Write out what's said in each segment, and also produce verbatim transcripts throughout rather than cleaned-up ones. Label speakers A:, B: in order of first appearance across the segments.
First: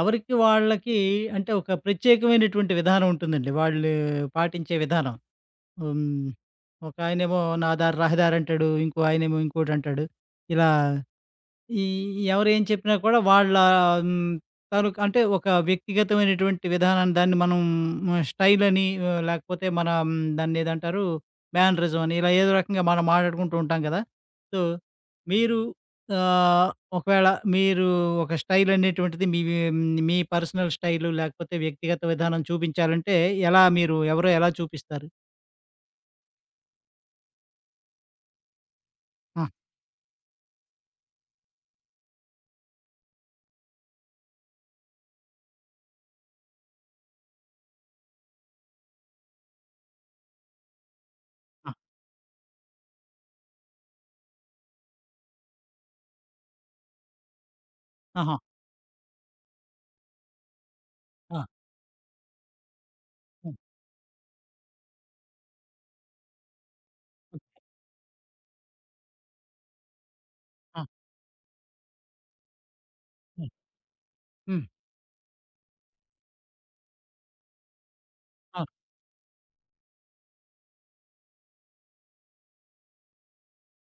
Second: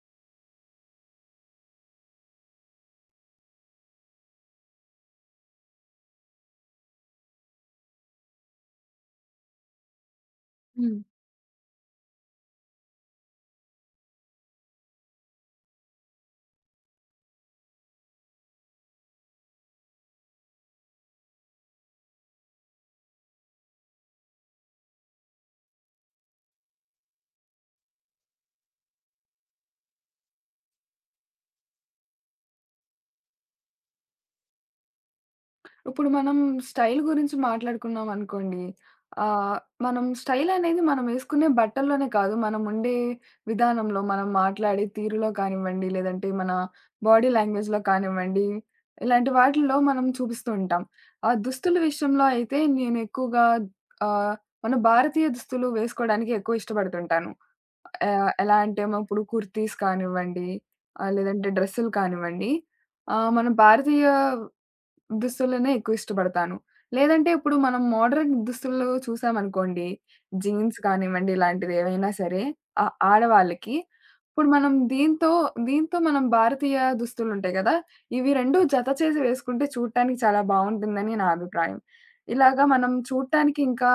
A: ఎవరికి వాళ్ళకి అంటే ఒక ప్రత్యేకమైనటువంటి విధానం ఉంటుందండి. వాళ్ళు పాటించే విధానం. హ్మ్. ఒకాయనేమో నా దారి రహదారంటాడు. ఇంకో ఆయనేమో ఇంకోటంటాడు. ఇలా
B: హ్మ్.
A: ఈ ఎవరేం చెప్పినా కూడా వాళ్ళ హ్మ్, తాలూకా అంటే ఒక వ్యక్తిగతమైనటువంటి విధానాన్ని దాన్ని మనం హ్మ్, స్టైల్ అని ఆహ్, లేకపోతే మన మ్, దాన్ని ఏదంటారు మేనరిజం అని ఇలా ఏదో రకంగా మనం మాట్లాడుకుంటూ ఉంటాం కదా! సో, మీరు ఆహ్, ఒకవేళ మీరు ఒక స్టైల్ అనేటువంటిది మీ హ్మ్, మీ పర్సనల్ స్టైలు లేకపోతే వ్యక్తిగత విధానం చూపించాలంటే ఎలా మీరు ఎవరో ఎలా చూపిస్తారు?
B: ఇప్పుడు మనం స్టైల్ గురించి మాట్లాడుకున్నాం అనుకోండి.
A: ఆ!
B: ఆహ్, మనం స్టైల్ అనేది మనం ఏసుకునే బట్టల్లోనే కాదు, మనం ఉండే విధానంలో, మనం మాట్లాడే తీరులో కానివ్వండి, లేదంటే మన బాడీ లాంగ్వేజ్‌లో కానివ్వండి, ఇలాంటి వాటిల్లో మనం చూపిస్తూ ఉంటాం. ఆ
A: ఆ!
B: దుస్తుల విషయంలో అయితే నేను ఎక్కువగా ఆహ్, మన భారతీయ దుస్తులు వేసుకోవడానికి ఎక్కువ ఇష్టపడుతుంటాను. ఆహ్,
A: ఆహా!
B: ఎలా అంటే మనం ఇప్పుడు కుర్తీస్ కానివ్వండి, ఆహ్,
A: ఆ!
B: లేదంటే డ్రెస్సులు కానివ్వండి, ఆహ్, మన
A: హ్మ్.
B: భారతీయ దుస్తులనే ఎక్కువ ఇష్టపడతాను. లేదంటే
A: హ్మ్.
B: ఇప్పుడు మనం మోడర్న్ దుస్తులు చూసామనుకోండి, జీన్స్
A: ఆ!
B: కానివ్వండి ఇలాంటివి ఏవైనా సరే ఆహ్,
A: హ్మ్.
B: ఆడవాళ్ళకి. ఇప్పుడు
A: హ్మ్.
B: మనం దీంతో, దీంతో మనం భారతీయ దుస్తులుంటాయి గదా! ఇవి రెండు
A: ఆ!
B: జత చేసి వేసుకుంటే చూడటానికి చాలా బావుంటుందని నా అభిప్రాయం. ఇలాగా మనం చూడటానికి ఇంకా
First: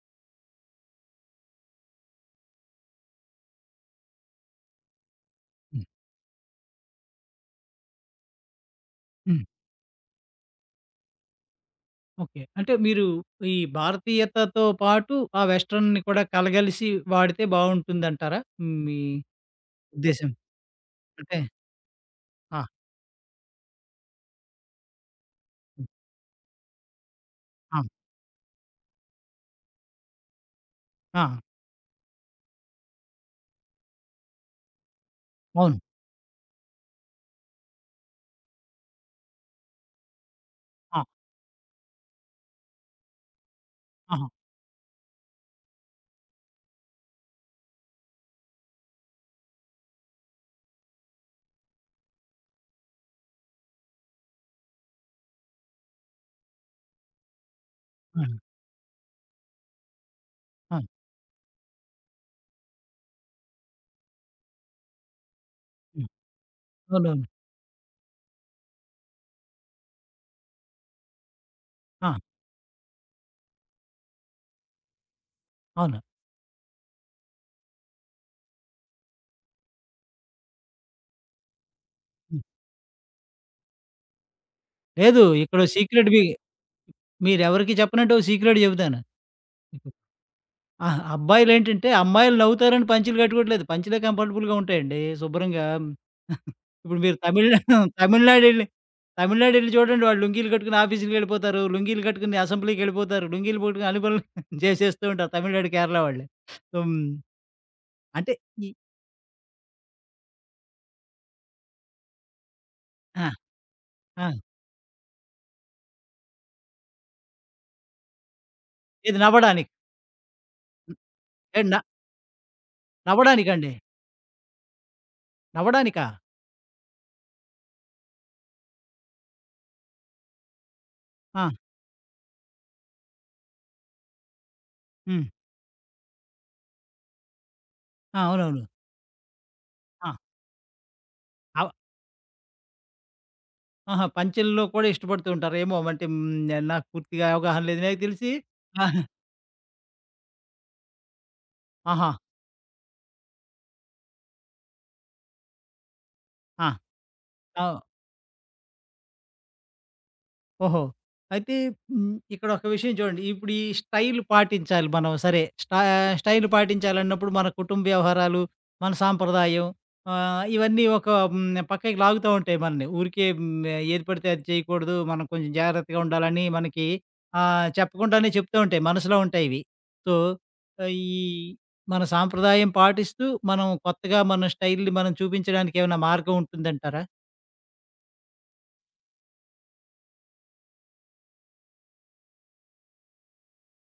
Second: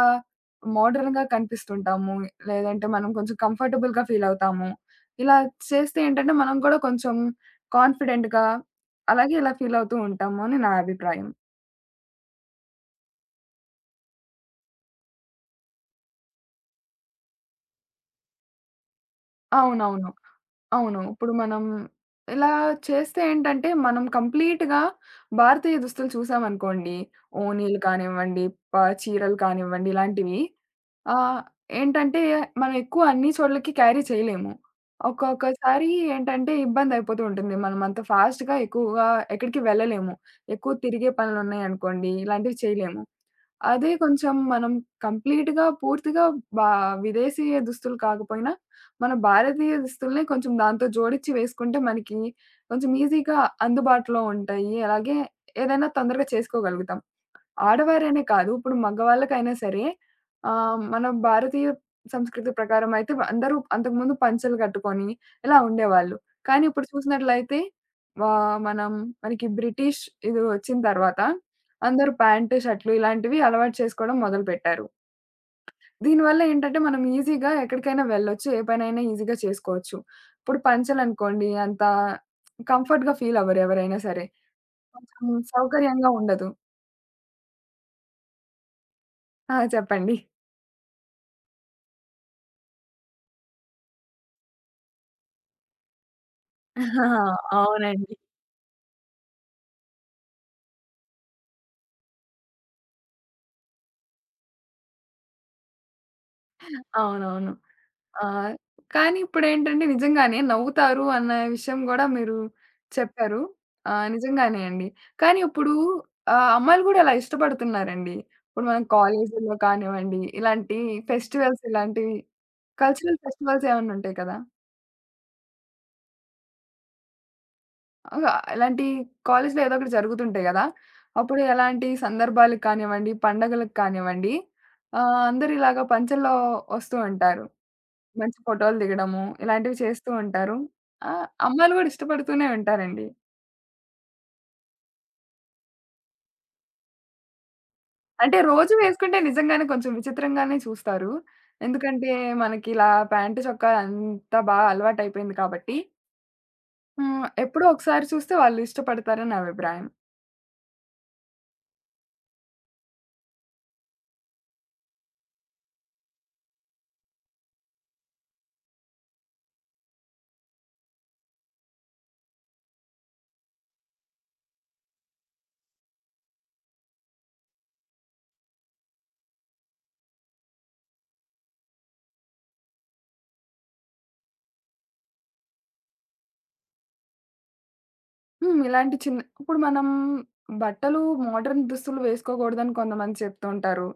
B: మోడర్న్‌గా కనిపిస్తుంటాము. లేదంటే మనం కొంచెం కంఫర్టబుల్‌గా ఫీల్ అవుతాము. ఇలా
A: హ్మ్.
B: చేస్తే ఏంటంటే మనం కూడా కొంచెం కాన్ఫిడెంట్‌గా అలాగే
A: హ్మ్.
B: ఇలా ఫీల్ అవుతూ ఉంటాము అని నా అభిప్రాయం.
A: ఓకే. అంటే మీరు ఈ భారతీయతతో పాటు ఆ వెస్టర్న్‌ని కూడా కలగలిసి వాడితే బావుంటుందంటారా? మీ
B: అవునవును.
A: ఉద్దేశ్యం.
B: అవును. ఇప్పుడు
A: అంటే
B: మనం ఇలా
A: ఆ!
B: చేస్తే ఏంటంటే మనం కంప్లీట్‌గా భారతీయ
A: హ్మ్.
B: దుస్తులు చూసామనుకోండి,
A: ఆ!
B: ఓణీలు కానివ్వండి, ప చీరలు కానివ్వండి, ఇలాంటివి ఆ!
A: ఆ!
B: ఏంటంటే, మనం ఎక్కువ అన్ని చోట్లకి క్యారీ చేయలేము.
A: అవును.
B: ఒక్కొక్కసారి ఏంటంటే, ఇబ్బందయిపోతూ ఉంటుంది. మనం అంత ఫాస్ట్‌గా ఎక్కువగా ఎక్కడికి వెళ్ళలేము. ఎక్కువ
A: ఆ!
B: తిరిగే పనులున్నాయనుకోండి, ఇలాంటివి చేయలేము. అదే
A: ఆహా!
B: కొంచెం మనం కంప్లీట్‌గా, పూర్తిగా బా విదేశీయ దుస్తులు కాకపోయినా, మన భారతీయ దుస్తుల్ని కొంచెం దాంతో జోడించి వేసుకుంటే మనకి కొంచెం ఈజీగా అందుబాటులో ఉంటాయి. అలాగే ఏదైనా తొందరగా చేసుకోగలుగుతాం. ఆడవారనే
A: హ్మ్.
B: కాదు. ఇప్పుడు మగవాళ్ళకైనా సరే
A: ఆ!
B: ఆహ్, మన భారతీయ సంస్కృతి ప్రకారం అయితే అందరూ అంతకుముందు పంచెలు కట్టుకొని ఇలా
A: హ్మ్.
B: ఉండేవాళ్ళు. కానీ ఇప్పుడు
A: అవునవును.
B: చూసినట్లయితే ఆహ్, మనం మనకి బ్రిటిష్ ఇది వచ్చిన తర్వాత
A: ఆ!
B: అందరూ ప్యాంట్, షర్ట్‌లు ఇలాంటివి అలవాటు చేసుకోవడం మొదలుపెట్టారు.
A: అవును.
B: దీనివల్ల ఏంటంటే మనం ఈజీగా ఎక్కడికైనా వెళ్ళొచ్చు. ఏ పనైనా ఈజీగా చేసుకోవచ్చు. ఇప్పుడు పంచెలనుకోండి అంత
A: హ్మ్.
B: కంఫర్ట్‌గా ఫీల్ అవ్వరు ఎవరైనా సరే.
A: లేదు.
B: కొంచెం
A: ఇక్కడో సీక్రెట్
B: సౌకర్యంగా
A: మీ
B: ఉండదు.
A: మీరెవరికీ చెప్పనంటే ఓ సీక్రెట్ చెబుతాను.
B: ఆ! చెప్పండి.
A: అహా! అబ్బాయిలేంటంటే, అమ్మాయిలు నవ్వుతారని పంచెలు కట్టుకోవట్లేదు. పంచెలే కంఫర్టబుల్‌గా ఉంటాయండి శుభ్రంగా. ఇప్పుడు
B: ఆహా!
A: మీరు తమిళ్
B: అవునండి.
A: తమిళనాడెళ్లి తమిళనాడెళ్లి చూడండి, వాళ్ళు లుంగీలు కట్టుకొని ఆఫీసులకెళ్ళిపోతారు. లుంగీలు కట్టుకొని అసెంబ్లీకెళ్ళిపోతారు. లుంగీలు పట్టుకొని అన్ని పనులు చేసేస్తూ ఉంటారు తమిళనాడు, కేరళ వాళ్ళు. హ్మ్.
B: అవునవును.
A: అంటే
B: ఆహ్,
A: ఈ
B: కానీ ఇప్పుడేంటంటే నిజంగానే నవ్వుతారు అన్న విషయం గూడా మీరు
A: ఆ!
B: చెప్పారు. ఆహ్,
A: ఆ!
B: నిజంగానే అండి. కానీ ఇప్పుడు ఆహ్, అమ్మాయిలు గూడా ఇలా ఇష్టపడుతున్నారండి. ఇప్పుడు మనం
A: ఏది
B: కాలేజీల్లో
A: నవ్వడానికి.
B: కానివ్వండి, ఇలాంటి ఫెస్టివల్స్
A: ఏది న
B: ఇలాంటివి కల్చరల్ ఫెస్టివల్స్
A: నవ్వడానికండి.
B: ఏమన్నా ఉంటాయి కదా!
A: నవ్వడానికా?
B: ఆహ్, ఇలాంటి కాలేజీలో ఏదో ఒకటి జరుగుతుంటాయి గదా! అప్పుడు
A: ఆ!
B: ఎలాంటి సందర్భాలకు కానివ్వండి, పండగలకు కానివ్వండి ఆహ్,
A: హ్మ్.
B: అందరూ ఇలాగ పంచెల్లో వస్తూ ఉంటారు.
A: ఆ!
B: మంచి
A: అవునవును.
B: ఫోటోలు దిగడము, ఇలాంటివి
A: ఆ!
B: చేస్తూ ఉంటారు. ఆహ్,
A: అవ్
B: అమ్మాయిలు గూడా ఇష్టపడుతూనే ఉంటారండి.
A: ఆహా! పంచెల్లో కూడా ఇష్టపడుతూ ఉంటారు. ఏమో! అంటే హ్మ్, నాకు పూర్తిగా అవగాహన లేదు. నాకు తెలిసి
B: అంటే రోజు
A: ఆహా!
B: వేసుకుంటే నిజంగానే కొంచెం విచిత్రంగానే చూస్తారు.
A: ఆహా!
B: ఎందుకంటే మనకిలా ప్యాంటు, చొక్కా అంతా బా అలవాటయిపోయింది కాబట్టి.
A: ఆ!
B: హ్మ్. ఎప్పుడో
A: ఆ!
B: ఒకసారి చూస్తే వాళ్ళు ఇష్టపడతారని నా అభిప్రాయం.
A: ఓహో! అయితే హ్మ్. ఇక్కడ ఒక విషయం చూడండి. ఇప్పుడు ఈ స్టైల్ పాటించాలి మనం. సరే స్టా స్టైల్ పాటించాలన్నప్పుడు మన కుటుంబ వ్యవహారాలు, మన సాంప్రదాయం, ఆహ్, ఇవన్నీ ఒక హ్మ్. పక్కకి లాగుతా ఉంటాయి మనల్ని. ఊరికే హ్మ్. ఏది పడితే అది చేయకూడదు. మనం కొంచెం జాగ్రత్తగా ఉండాలని మనకి ఆహ్, చెప్పకుండానే చెప్తూ ఉంటాయి. మనసులో ఉంటాయి ఇవి. సో, ఆహ్, ఈ మన సాంప్రదాయం పాటిస్తూ మనం కొత్తగా మన స్టైల్‌ని మనం చూపించడానికి ఏమైనా మార్గం ఉంటుందంటారా?
B: హ్మ్. ఇలాంటి చిన్న ఇప్పుడు మనం బట్టలు మోడర్న్ దుస్తులు వేసుకోకూడదని కొంతమంది చెప్తూ ఉంటారు.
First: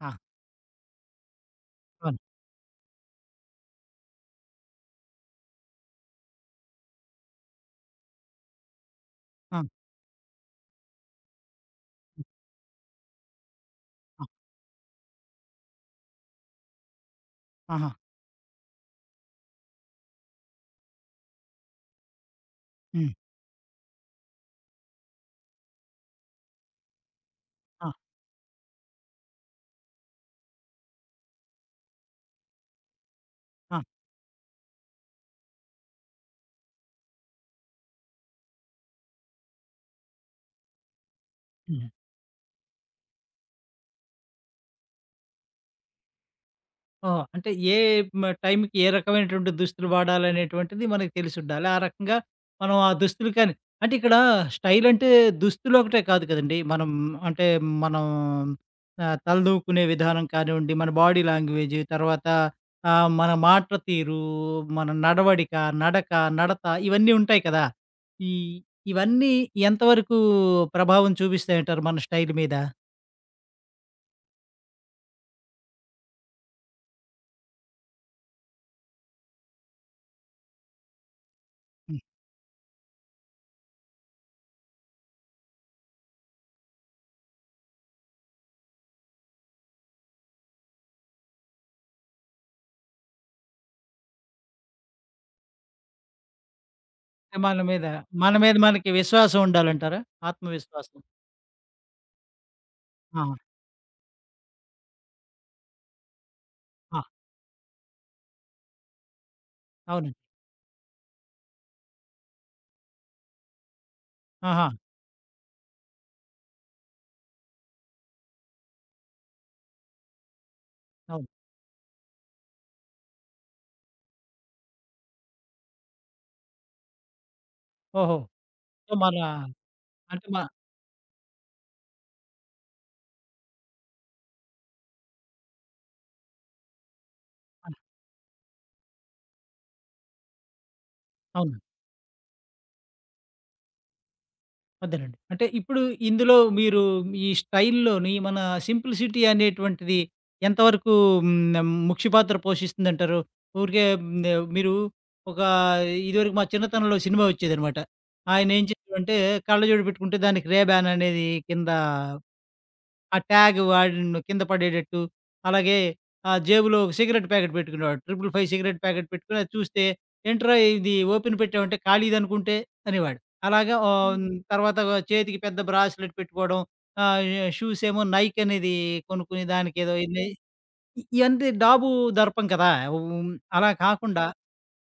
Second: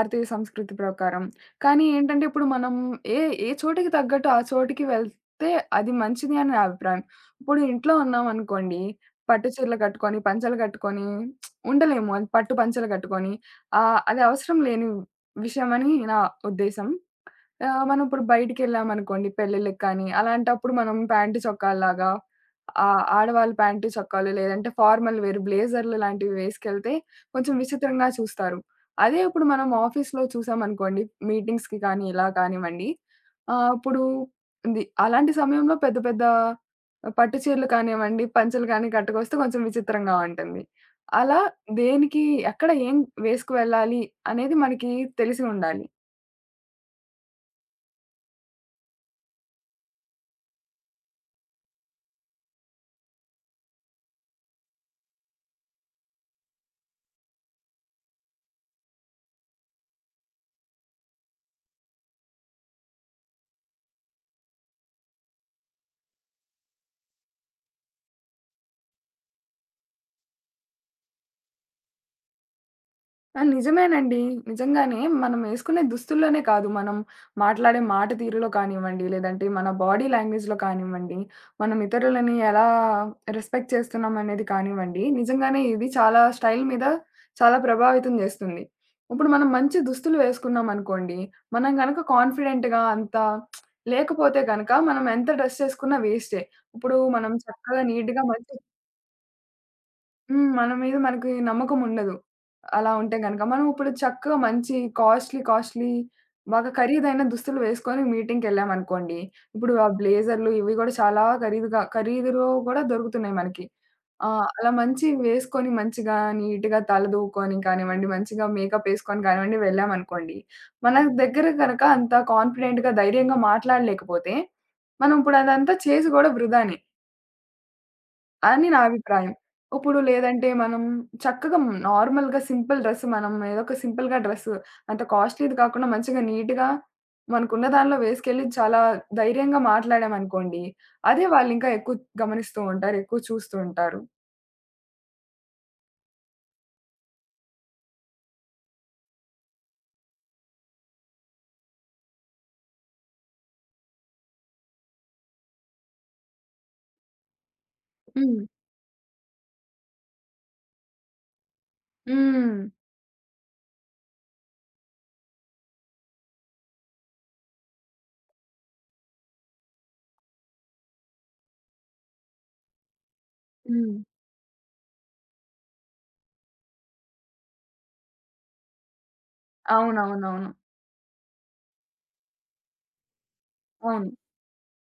A: ఆ!
B: సంస్కృతి ప్రకారం. కానీ
A: అవును.
B: ఏంటంటే ఇప్పుడు మనం ఏ ఏ చోటికి తగ్గట్టు ఆ చోటికి వెళ్తే అది మంచిది అని నా అభిప్రాయం. ఇప్పుడు ఇంట్లో ఉన్నామనుకోండి, పట్టు
A: ఆ!
B: చీరలు కట్టుకొని, పంచలు కట్టుకొని ఉండలేము. అది పట్టు పంచలు కట్టుకొని. ఆహ్, అది
A: ఆ!
B: అవసరం లేని విషయం అని నా ఉద్దేశం. ఆహ్,
A: ఆహా!
B: మనం ఇప్పుడు బయటికెళ్ళామనుకోండి పెళ్ళిళ్ళకి కానీ, అలాంటప్పుడు మనం ప్యాంటు చొక్కాల్లాగా ఆహ్,
A: హ్మ్.
B: ఆడవాళ్ళు ప్యాంటు చొక్కాలు లేదంటే ఫార్మల్ వేర్ బ్లేజర్లు లాంటివి వేసుకెళ్తే కొంచెం
A: ఆ!
B: విచిత్రంగా చూస్తారు. అదే ఇప్పుడు మనం ఆఫీస్‌లో చూసామనుకోండి మీటింగ్స్‌కి కానీ ఇలా కానివ్వండి. ఆహ్,
A: ఆ!
B: ఇప్పుడు ది అలాంటి సమయంలో పెద్ద పెద్ద పట్టు చీరలు కానివ్వండి, పంచలు కానీ కట్టుకొస్తే కొంచెం విచిత్రంగా ఉంటుంది. అలా
A: హ్మ్.
B: దేనికి ఎక్కడ ఏం వేసుకు వెళ్ళాలి అనేది మనకి తెలిసి ఉండాలి.
A: ఓహో! అంటే ఏ మ టైంకి ఏ రకమైనటువంటి దుస్తులు వాడాలనేటువంటిది మనకు తెలిసుండాలి. ఆ రకంగా మనం ఆ దుస్తులు కానీ అంటే ఇక్కడ స్టైల్ అంటే దుస్తులు ఒకటే కాదు కదండీ. మనం అంటే మనం ఆహ్, తలదూకునే విధానం కానివ్వండి, మన బాడీ లాంగ్వేజ్, తర్వాత ఆహ్, మన మాట తీరు, మన నడవడిక, నడక, నడత, ఇవన్నీ ఉంటాయి కదా! ఈ ఇవన్నీ ఎంతవరకు ప్రభావం చూపిస్తాయంటారు మన స్టైల్ మీద?
B: ఆ! నిజమేనండి. నిజంగానే మనం యేసుకునే దుస్తుల్లోనే కాదు, మనం మాట్లాడే మాట తీరులో కానివ్వండి, లేదంటే మన బాడీ లాంగ్వేజ్‌లో కానివ్వండి, మనం ఇతరులని ఎలా రెస్పెక్ట్ చేస్తున్నాం అనేది కానివ్వండి, నిజంగానే ఇది చాలా స్టైల్ మీద చాలా ప్రభావితం జేస్తుంది. ఇప్పుడు మనం మంచి దుస్తులు వేసుకున్నామనుకోండి, మనం గనక కాన్ఫిడెంట్‌గా అంత లేకపోతే గనక మనం ఎంత డ్రెస్ చేసుకున్నా వేస్టే. ఇప్పుడు మనం
A: మన
B: చక్కగా
A: మీద,
B: నీట్‌గా
A: మన మీద
B: మంచి
A: మనకి విశ్వాసం ఉండాలంటారా?
B: హ్మ్. మన మీద
A: ఆత్మవిశ్వాసం.
B: మనకి నమ్మకముండదు. అలా ఉంటే
A: ఆహా!
B: గనక. మనం ఇప్పుడు చక్కగా మంచి కాస్ట్‌లీ, కాస్ట్‌లీ బాగా
A: ఆ!
B: ఖరీదైన దుస్తులు వేసుకొని మీటింగ్‌కెళ్ళామనుకోండి. ఇప్పుడు ఆ
A: అవునండి.
B: బ్లేజర్లు ఇవి గూడా చాలా ఖరీదుగా ఖరీదులో గూడా దొరుకుతున్నాయి మనకి. ఆ!
A: ఆహా!
B: అలా మంచివి వేసుకొని మంచిగా నీట్‌గా తలదూకొని కానివ్వండి, మంచిగా మేకప్ ఏసుకొని కానివ్వండి వెళ్ళామనుకోండి. మన
A: అవును.
B: దగ్గర గనక అంత కాన్ఫిడెంట్‌గా, ధైర్యంగా మాట్లాడలేకపోతే, మనం ఇప్పుడు అదంతా చేసి గూడా వృధానే.
A: ఓహో!
B: అని నా
A: సో, మన
B: అభిప్రాయం. ఉప్పుడు
A: అంటే మ
B: లేదంటే మనం చక్కగా నార్మల్‌గా సింపుల్ డ్రెస్ మనం ఏదో ఒక సింపుల్‌గా డ్రెస్ అంత కాస్ట్‌లీది కాకుండా మంచిగా నీట్‌గా మనకున్న
A: ఆహ్,
B: దానిలో వేసుకెళ్ళి చాలా ధైర్యంగా మాట్లాడామనుకోండి. అదే
A: అవును.
B: వాళ్ళింకా ఎక్కువ గమనిస్తూ ఉంటారు. ఎక్కువ చూస్తూ ఉంటారు.
A: అదేనండి. అంటే ఇప్పుడు ఇందులో మీరు ఈ స్టైల్‌లోని మన సింప్లిసిటీ అనేటువంటిది ఎంతవరకు హ్మ్, ముఖ్య పాత్ర పోషిస్తుందంటారు? ఊరికే హ్మ్, మీరు ఒక ఇదివరకు మా చిన్నతనంలో సినిమా వచ్చేదనమాట.
B: హ్మ్.
A: ఆయన ఏం చేసేవాడంటే, కళ్ళజోడు పెట్టుకుంటే దానికి రేబాన్ అనేది కింద
B: హ్మ్.
A: ఆ ట్యాగ్ వాడిని కింద పడేటట్టు, అలాగే ఆ జేబులో ఒక సిగరెట్ ప్యాకెట్ పెట్టుకునేవాడు. Five five five cigarette packet పెట్టుకొని అది చూస్తే, "ఏంట్రా ఇది ఓపెన్ పెట్టావంటే ఖాళీదనుకుంటే" అనేవాడు. అలాగా
B: హ్మ్.
A: ఆహ్, హ్మ్. హ్మ్, తర్వాత చేతికి పెద్ద బ్రాస్లెట్ పెట్టుకోవడం, ఆహ్, షూస్ ఏమో నైక్ అనేది కొనుక్కుని దానికేదో ఇది
B: అవునవునవును.
A: ఇయంతే డాబు దర్పం కదా! హ్మ్, అలా
B: అవును.
A: కాకుండా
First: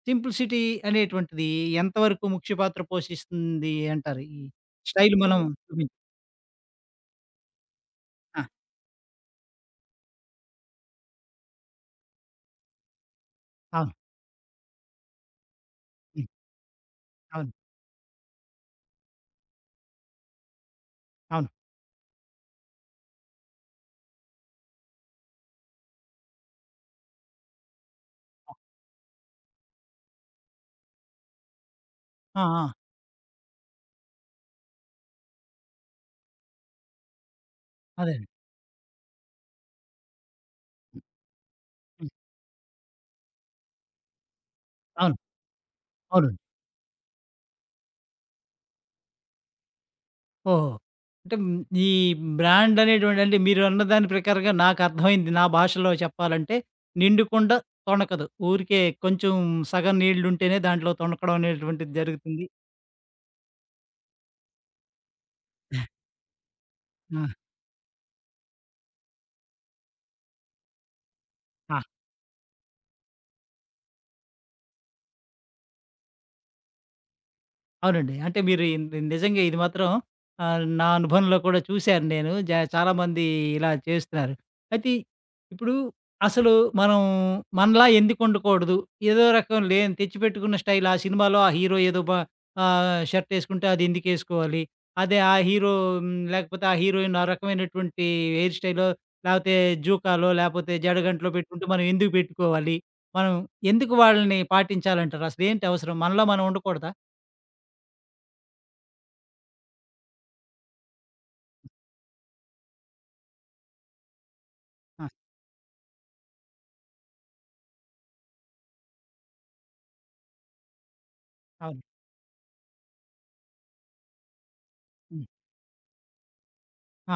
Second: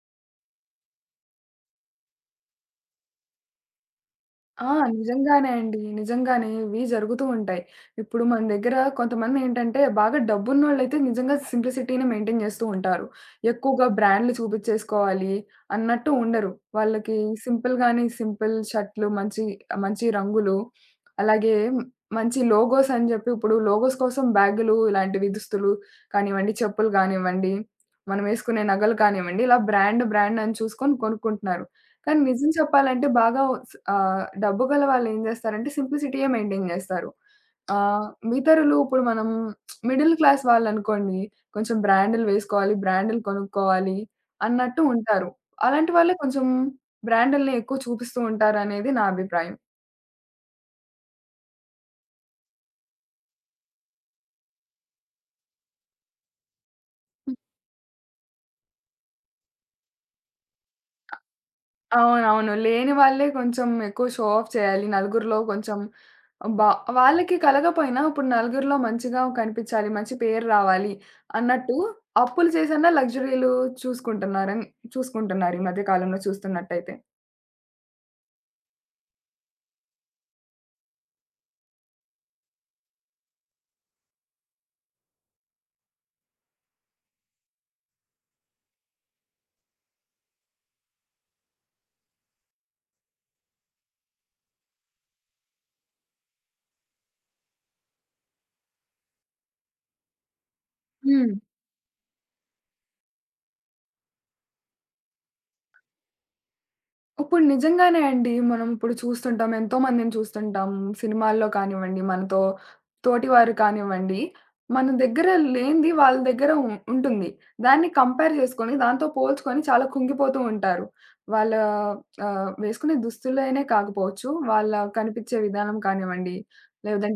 A: సింప్లిసిటీ అనేటువంటిది ఎంతవరకు ముఖ్య పాత్ర పోషిస్తుంది అంటారు? ఈ
B: ఆ!
A: స్టైల్ మనం
B: నిజంగానే అండి.
A: చూపించ
B: నిజంగానే ఇవి జరుగుతూ ఉంటాయి. ఇప్పుడు
A: ఆ!
B: మన దగ్గర కొంతమందేంటంటే, బాగా డబ్బున్నోళ్ళైతే నిజంగా సింప్లిసిటీని మెయింటైన్ చేస్తూ ఉంటారు. ఎక్కువగా
A: అవును.
B: బ్రాండ్‌లు చూపిచ్చేసుకోవాలి అన్నట్టు
A: హ్మ్.
B: ఉండరు. వాళ్ళకి
A: అవును.
B: సింపుల్‌గానే సింపుల్ షర్ట్‌లు మంచి, మంచి రంగులు,
A: అవును.
B: అలాగే మంచి లోగోస్ అని జెప్పి ఇప్పుడు లోగోస్ కోసం బ్యాగులు ఇలాంటివి దుస్తులు కానివ్వండి, చెప్పులు గానివ్వండి, మనం వేసుకునే నగలు కానివ్వండి, ఇలా బ్రాండ్, బ్రాండ్ అని చూసుకొని కొనుక్కుంటున్నారు. కానీ
A: ఆ!
B: నిజం
A: ఆ!
B: చెప్పాలంటే బాగా స్ ఆహ్, డబ్బు గల వాళ్ళేం జేస్తారంటే సింప్లిసిటీయే మెయింటైన్ జేస్తారు. ఆహ్,
A: అదేనండి.
B: ఇతరులు ఇప్పుడు మనం మిడిల్ క్లాస్ వాళ్ళనుకోండి, కొంచెం
A: హ్మ్.
B: బ్రాండ్‌లు వేసుకోవాలి, బ్రాండ్‌లు కొనుక్కోవాలి అన్నట్టు
A: అవును.
B: ఉంటారు. అలాంటి వాళ్ళే
A: అవునండి.
B: కొంచెం బ్రాండ్‌లని ఎక్కువ చూపిస్తూ ఉంటారనేది నా అభిప్రాయం.
A: ఓహో! అంటే హ్మ్, ఈ బ్రాండ్ అనేటువంటి, అంటే మీరు అన్న దాని ప్రకారంగా నాకర్థమైంది. నా భాషలో చెప్పాలంటే నిండు కుండ తొణకదు. ఊరికే కొంచెం సగం నీళ్లుంటేనే దాంట్లో తొణకడం అనేటువంటిది జరుగుతుంది.
B: అవునవును. లేని వాళ్ళే కొంచెం ఎక్కువ షో ఆఫ్ చేయాలి. నలుగురిలో కొంచెం బా
A: ఆ!
B: వాళ్ళకి కలగపోయినా ఇప్పుడు నలుగురిలో మంచిగా కనిపించాలి. మంచి పేరు రావాలి అన్నట్టు
A: ఆ!
B: అప్పులు చేసన్నా లగ్జరీలు చూసుకుంటున్నారని చూసుకుంటున్నారు ఈ మధ్య కాలంలో చూస్తున్నట్టయితే.
A: అవునండి. అంటే మీరు ఇన్ నిజంగా ఇది మాత్రం ఆహ్, నా అనుభవంలో కూడా చూశాను నేను. జ చాలామంది ఇలా చేస్తున్నారు. అయితే ఇప్పుడు అసలు మనం మనలా ఎందుకు వండకూడదు? ఏదో రకం లేని తెచ్చిపెట్టుకున్న స్టైల్, ఆ సినిమాలో ఆ హీరో ఏదో బ ఆహ్, షర్ట్ ఏసుకుంటే అది ఎందుకేసుకోవాలి? అదే ఆ హీరో, హ్మ్, లేకపోతే ఆ హీరోయిన్ ఆ రకమైనటువంటి హెయిర్ స్టైలో లేపోతే జూకాలో లేపోతే జడగంటలో
B: హ్మ్.
A: పెట్టుకుంటే మనం ఎందుకు పెట్టుకోవాలి? మనం ఎందుకు వాళ్ళని పాటించాలంటారు? అసలేంటి అవసరం? మనలో మనం ఉండకూడదా?
B: ఇప్పుడు నిజంగానే అండి. మనం ఇప్పుడు చూస్తుంటాం. ఎంతోమందిని చూస్తుంటాం. సినిమాల్లో కానివ్వండి, మనతో తోటివారు కానివ్వండి, మన
A: ఆ!
B: దగ్గర లేనిది వాళ్ళ దగ్గర ఉ ఉంటుంది. దాన్ని కంపేర్ చేసుకొని, దాంతో పోల్చుకొని చాలా కుంగిపోతూ ఉంటారు. వాళ్ళ
A: అవును.
B: ఆహ్, వేసుకునే దుస్తులైనే కాకపోవచ్చు, వాళ్ళ
A: హ్మ్.
B: కనిపించే విధానం కానివ్వండి,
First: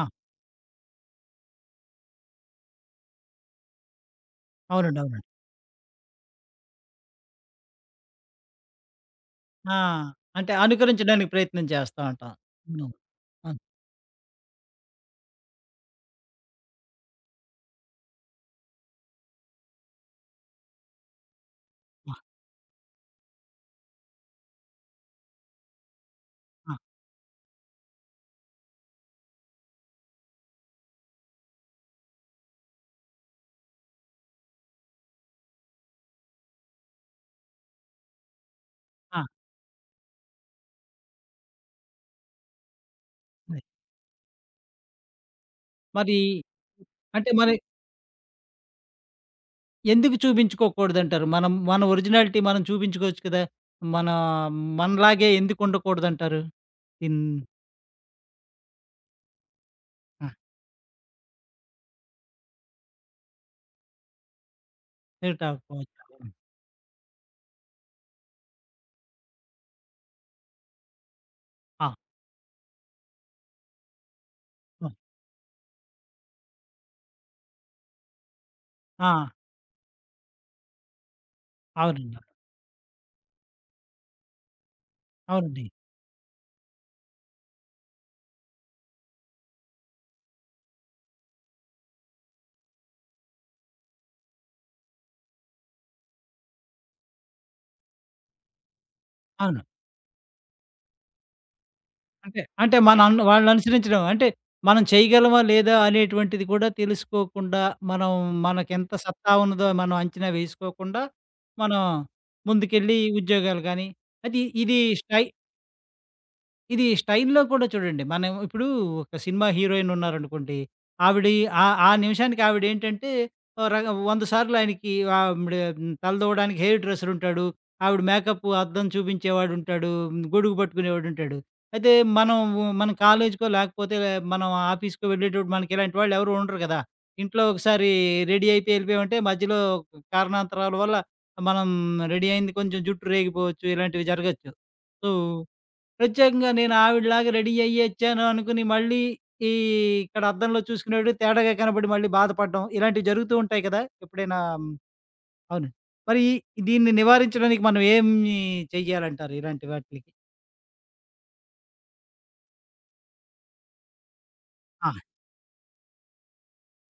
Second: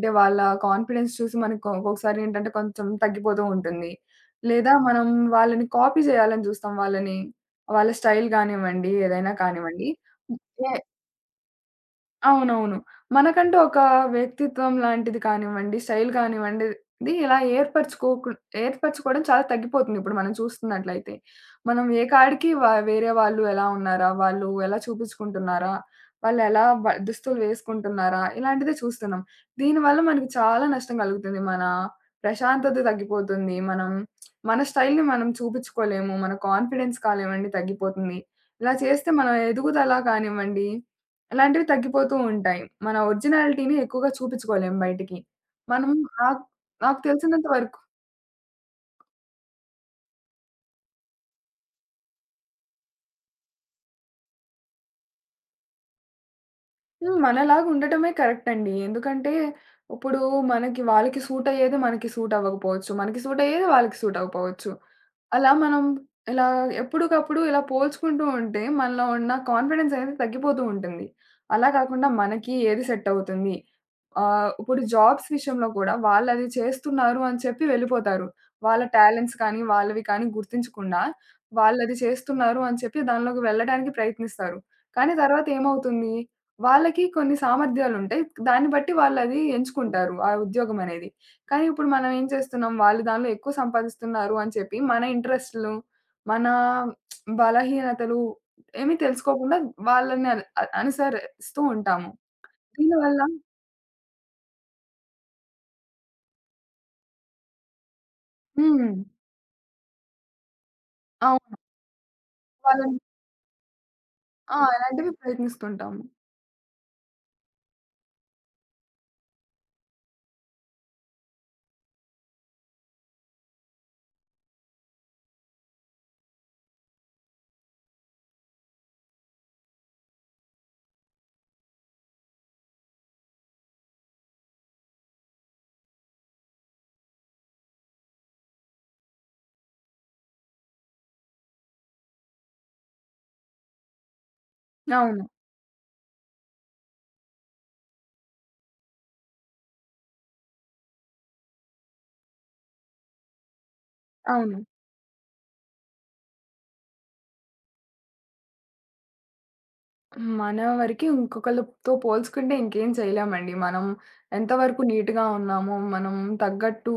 A: ఆ!
B: వాళ్ళ కాన్ఫిడెన్స్ చూసి మనకు ఒక్కొక్కసారి ఏంటంటే కొంచెం తగ్గిపోతూ ఉంటుంది. లేదా
A: అవునండి.
B: మనం
A: అవునండి.
B: వాళ్ళని కాపీ చేయాలని చూస్తాం వాళ్ళని. వాళ్ళ స్టైల్ గానివ్వండి, ఏదైనా
A: ఆ!
B: కానివ్వండి.
A: అంటే
B: ఏ
A: అనుకరించడానికి ప్రయత్నం చేస్తా ఉంటాం.
B: అవునవును.
A: హ్మ్.
B: మనకంటూ
A: అవును.
B: ఒక వ్యక్తిత్వం లాంటిది కానివ్వండి, స్టైల్ కానివ్వండి, ఇది ఇలా ఏర్పరచుకోకు ఏర్పరచుకోవడం చాలా తగ్గిపోతుంది ఇప్పుడు మనం చూస్తున్నట్లయితే. మనం ఏ
A: ఆ!
B: కాడికి వ వేరే వాళ్ళు ఎలా ఉన్నారా? వాళ్ళు ఎలా చూపించుకుంటున్నారా? వాళ్ళు ఎలా
A: ఆ!
B: బ దుస్తులు వేసుకుంటున్నారా? ఇలాంటిదే చూస్తున్నాం. దీనివల్ల మనకి చాలా నష్టం కలుగుతుంది. మన ప్రశాంతత తగ్గిపోతుంది. మనం మన స్టైల్‌ని మనం చూపించుకోలేము. మన కాన్ఫిడెన్స్ కానివ్వండి తగ్గిపోతుంది. ఇలా చేస్తే
A: ఆ!
B: మన ఎదుగుదల కానివ్వండి అలాంటివి తగ్గిపోతూ ఉంటాయి. మన
A: అదే.
B: ఒరిజినాలిటీని ఎక్కువగా చూపించుకోలేం బయటికి. మనం
A: మరి
B: నాకు నాకు
A: అంటే
B: తెలిసినంత
A: మరి
B: వరకు
A: ఎందుకు చూపించుకోకూడదంటారు? మనం మన ఒరిజినాలిటీ మనం చూపించుకోవచ్చు కదా! మన మనలాగే ఎందుకు ఉండకూడదంటారు? ఇన్
B: హ్మ్. మనలాగా ఉండటమే కరెక్ట్ అండి. ఎందుకంటే, ఇప్పుడు
A: ఆ!
B: మనకి వాళ్ళకి సూట్ అయ్యేది మనకి సూట్ అవ్వకపోవచ్చు. మనకి సూట్ అయ్యేది వాళ్ళకి సూట్ అవ్వకపోవచ్చు.
A: ఏటా
B: అలా మనం
A: పోచా
B: ఇలా ఎప్పటికప్పుడు ఇలా పోల్చుకుంటూ ఉంటే మనలో ఉన్న కాన్ఫిడెన్స్ అనేది తగ్గిపోతూ ఉంటుంది. అలా
A: ఆ!
B: కాకుండా మనకి ఏది సెట్ అవుతుంది. ఆహ్, ఇప్పుడు
A: ఆ!
B: జాబ్స్ విషయంలో కూడా వాళ్ళది చేస్తున్నారు అని చెప్పి వెళ్ళిపోతారు. వాళ్ళ
A: ఆ!
B: టాలెంట్స్ కానీ, వాళ్ళవి కానీ గుర్తించకుండా వాళ్ళది
A: అవునండి.
B: చేస్తున్నారు అని చెప్పి దానిలోకి వెళ్ళడానికి ప్రయత్నిస్తారు. కానీ తర్వాత
A: అవునండి.
B: ఏమవుతుంది? వాళ్ళకి కొన్ని సామర్థ్యాలుంటాయి. దాన్ని బట్టి వాళ్ళది ఎంచుకుంటారు. ఆ ఉద్యోగం అనేది. కానీ ఇప్పుడు మనం ఏం చేస్తున్నాం, వాళ్ళు దానిలో ఎక్కువ సంపాదిస్తున్నారు అని చెప్పి మన ఇంట్రెస్ట్‌లు, మన బలహీనతలు ఏమీ తెలుసుకోకుండా
A: అవును.
B: వాళ్ళని అను అ అనుసరిస్తూ ఉంటాము.
A: అంటే అంటే మన ఎ
B: దీనివల్ల
A: అను వాళ్ళని అనుసరించడం. అంటే మనం చేయగలమా? లేదా? అనేటువంటిది కూడా తెలుసుకోకుండా, మనం
B: హ్మ్.
A: మనకెంత సత్తా ఉన్నదో మనం అంచనా వేసుకోకుండా,
B: అవును.
A: మనం ముందుకెళ్ళి
B: వాళ్ళని
A: ఉద్యోగాలు గాని అది
B: ఆ!
A: ఇది
B: ఇలాంటివి
A: స్టై
B: ప్రయత్నిస్తుంటాము.
A: ఇది స్టైల్‌లో కూడా చూడండి. మనం ఇప్పుడు ఒక సినిమా హీరోయిన్ ఉన్నారనుకోండి. ఆవిడి ఆ ఆ నిమిషానికి ఆవిడేంటంటే ఓ రక వంద సార్లు ఆయనకి ఆవిడ తలదూవడానికి హెయిర్ డ్రెస్సరుంటాడు. ఆవిడ మేకప్ అద్దం చూపించేవాడుంటాడు. గొడుగు పట్టుకునేవాడుంటాడు. అయితే మనం మన కాలేజుకో లేకపోతే మనం ఆఫీస్‌కో వెళ్ళేటప్పుడు మనకి ఇలాంటి వాళ్ళు ఎవరు ఉండరు కదా! ఇంట్లో ఒకసారి రెడీ అయిపోయి ఎళ్ళిపోయామంటే మధ్యలో కారణాంతరాల వల్ల మనం రెడీ అయింది కొంచెం జుట్టు రేగిపోవచ్చు. ఇలాంటివి జరగొచ్చు. సో,
B: అవును.
A: ప్రత్యేకంగా నేను ఆవిడలాగా రెడీ అయ్యి వచ్చాను అనుకుని మళ్ళీ ఈ ఇక్కడ అద్దంలో చూసుకునేడు తేడాగా కనపడి మళ్ళీ బాధపడడం ఇలాంటివి జరుగుతూ ఉంటాయి కదా! ఎప్పుడైనా.
B: అవును.
A: హ్మ్. అవును. మరి ఈ- దీన్ని నివారించడానికి మనం ఏమి చెయ్యాలంటారు ఇలాంటి వాటిలికి?
B: మన వరకి ఇంకొకళ్ళతో పోల్చుకుంటే ఇంకేం చేయలేమండి. మనం ఎంతవరకు
A: ఆ!
B: నీట్‌గా ఉన్నామో, మనం తగ్గట్టు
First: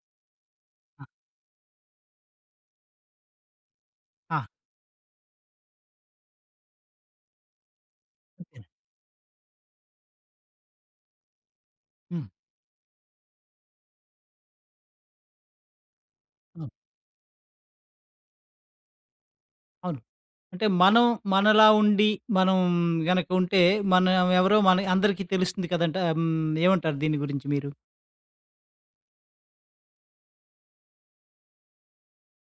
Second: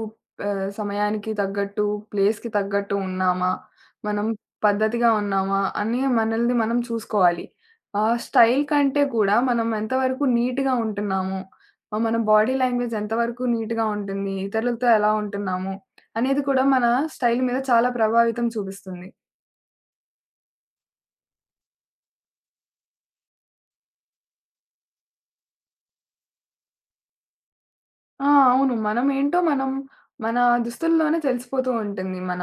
B: ఆహ్,
A: ఆ!
B: సమయానికి తగ్గట్టు, ప్లేస్‌కి తగ్గట్టు ఉన్నామా, మనం
A: ఆ!
B: పద్ధతిగా ఉన్నామా అని మనల్ని మనం చూసుకోవాలి. ఆ స్టైల్
A: అంతేనండి.
B: కంటే కూడా మనం ఎంతవరకు నీట్‌గా ఉంటున్నాము, ఆహ్, మన
A: హ్మ్.
B: బాడీ లాంగ్వేజ్ ఎంతవరకు నీట్‌గా ఉంటుంది, ఇతరులతో ఎలా ఉంటున్నాము అనేది కూడా
A: అవును.
B: మన స్టైల్ మీద చాలా ప్రభావితం చూపిస్తుంది.
A: అవును. అంటే మనం మనలా ఉండి మనం గనక ఉంటే మనం ఎవరో మన అందరికీ తెలుస్తుంది కదంట! హ్మ్. ఏమంటారు దీని గురించి మీరు?
B: ఆ! అవును. మనం ఏంటో మనం మన దుస్తుల్లోనే తెలిసిపోతూ ఉంటుంది. మన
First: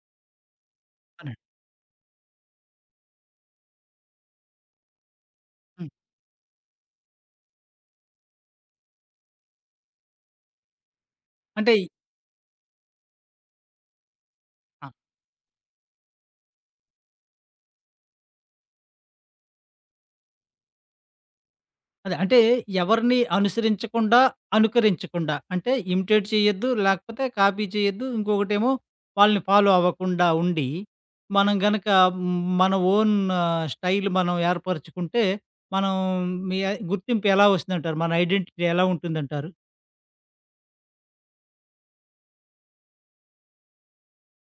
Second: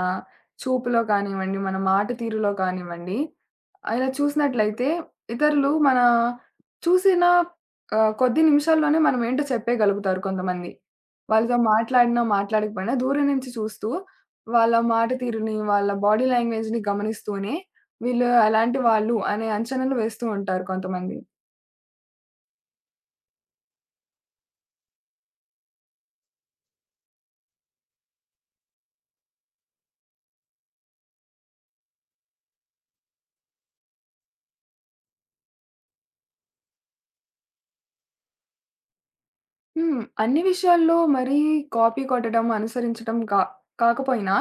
B: చూపులో
A: అనండి.
B: కానివ్వండి, మన మాట తీరులో కానివ్వండి. ఆహ్, ఇలా చూసినట్లయితే ఇతరులు
A: హ్మ్.
B: మన చూసిన ఆహ్, కొద్ది నిమిషాల్లోనే మనం ఏంటో చెప్పేయగలుగుతారు కొంతమంది. వాళ్ళతో
A: అంటే
B: మాట్లాడినా, మాట్లాడకపోయినా దూరం నుంచి చూస్తూ వాళ్ళ మాట తీరుని, వాళ్ళ బాడీ లాంగ్వేజ్‌ని గమనిస్తూనే వీళ్ళు ఎలాంటి వాళ్ళు అనే అంచనాలు వేస్తూ ఉంటారు కొంతమంది.
A: అదే. అంటే ఎవరిని అనుసరించకుండా, అనుకరించకుండా. అంటే ఇమిటేట్ చేయొద్దు, లేకపోతే కాపీ చేయొద్దు. ఇంకొకటేమో వాళ్ళని ఫాలో అవ్వకుండా ఉండి, మనం గనక హ్మ్, మన ఓన్ స్టైల్ మనం ఏర్పరచుకుంటే, మనం మీ గుర్తింపు ఎలా వస్తుందంటారు? మన ఐడెంటిటీ ఎలా ఉంటుందంటారు?
B: హ్మ్. అన్ని విషయాల్లో మరీ కాపీ కొట్టడం, అనుసరించడం కా కాకపోయినా,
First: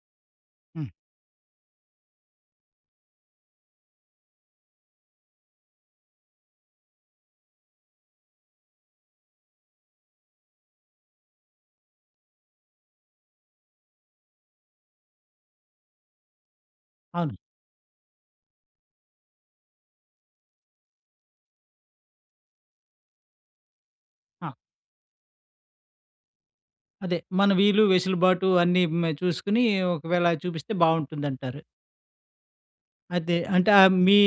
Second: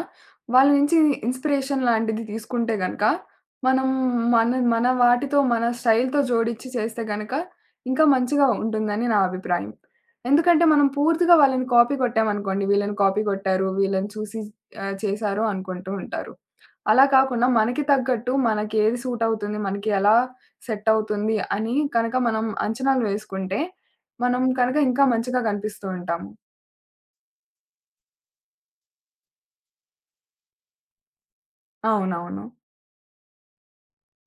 B: వాళ్ళ
A: హ్మ్.
B: నుంచి ఇన్‌స్పిరేషన్ లాంటిది తీసుకుంటే గనక, మనం మన మన వాటితో, మన స్టైల్‌తో జోడించి చేస్తే గనక, ఇంకా మంచిగా ఉంటుందని నా అభిప్రాయం. ఎందుకంటే, మనం పూర్తిగా వాళ్ళని కాపీ కొట్టామనుకోండి, వీళ్ళని కాపీ కొట్టారు, వీళ్ళని చూసి ఆహ్, చేశారు అనుకుంటూ ఉంటారు. అలా
A: అవును.
B: కాకుండా మనకి తగ్గట్టు మనకేది సూట్ అవుతుంది, మనకి ఎలా సెట్ అవుతుంది అని కనుక మనం అంచనాలు వేసుకుంటే, మనం
A: ఆ!
B: కనుక ఇంకా మంచిగా కనిపిస్తూ ఉంటాము.
A: అదే. మన వీలు, వెసులుబాటు అన్నీ మే చూసుకొని ఒకవేళ చూపిస్తే బావుంటుందంటారు.
B: అవునవును.
A: అదే. అంటే ఆహ్, మీ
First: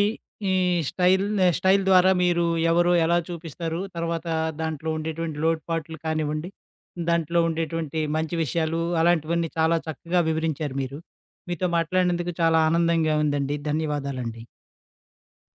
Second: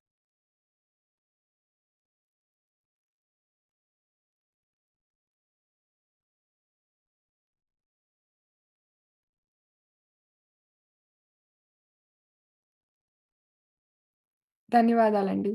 A: ఈ స్టైల్, స్టైల్ ద్వారా మీరు ఎవరో ఎలా చూపిస్తారు, తర్వాత దాంట్లో ఉండేటువంటి లోటుపాట్లు కానివ్వండి, దాంట్లో ఉండేటువంటి మంచి విషయాలు అలాంటివన్నీ చాలా చక్కగా వివరించారు మీరు. మీతో మాట్లాడినందుకు చాలా ఆనందంగా ఉందండి. ధన్యవాదాలండి.
B: ధన్యవాదాలండి.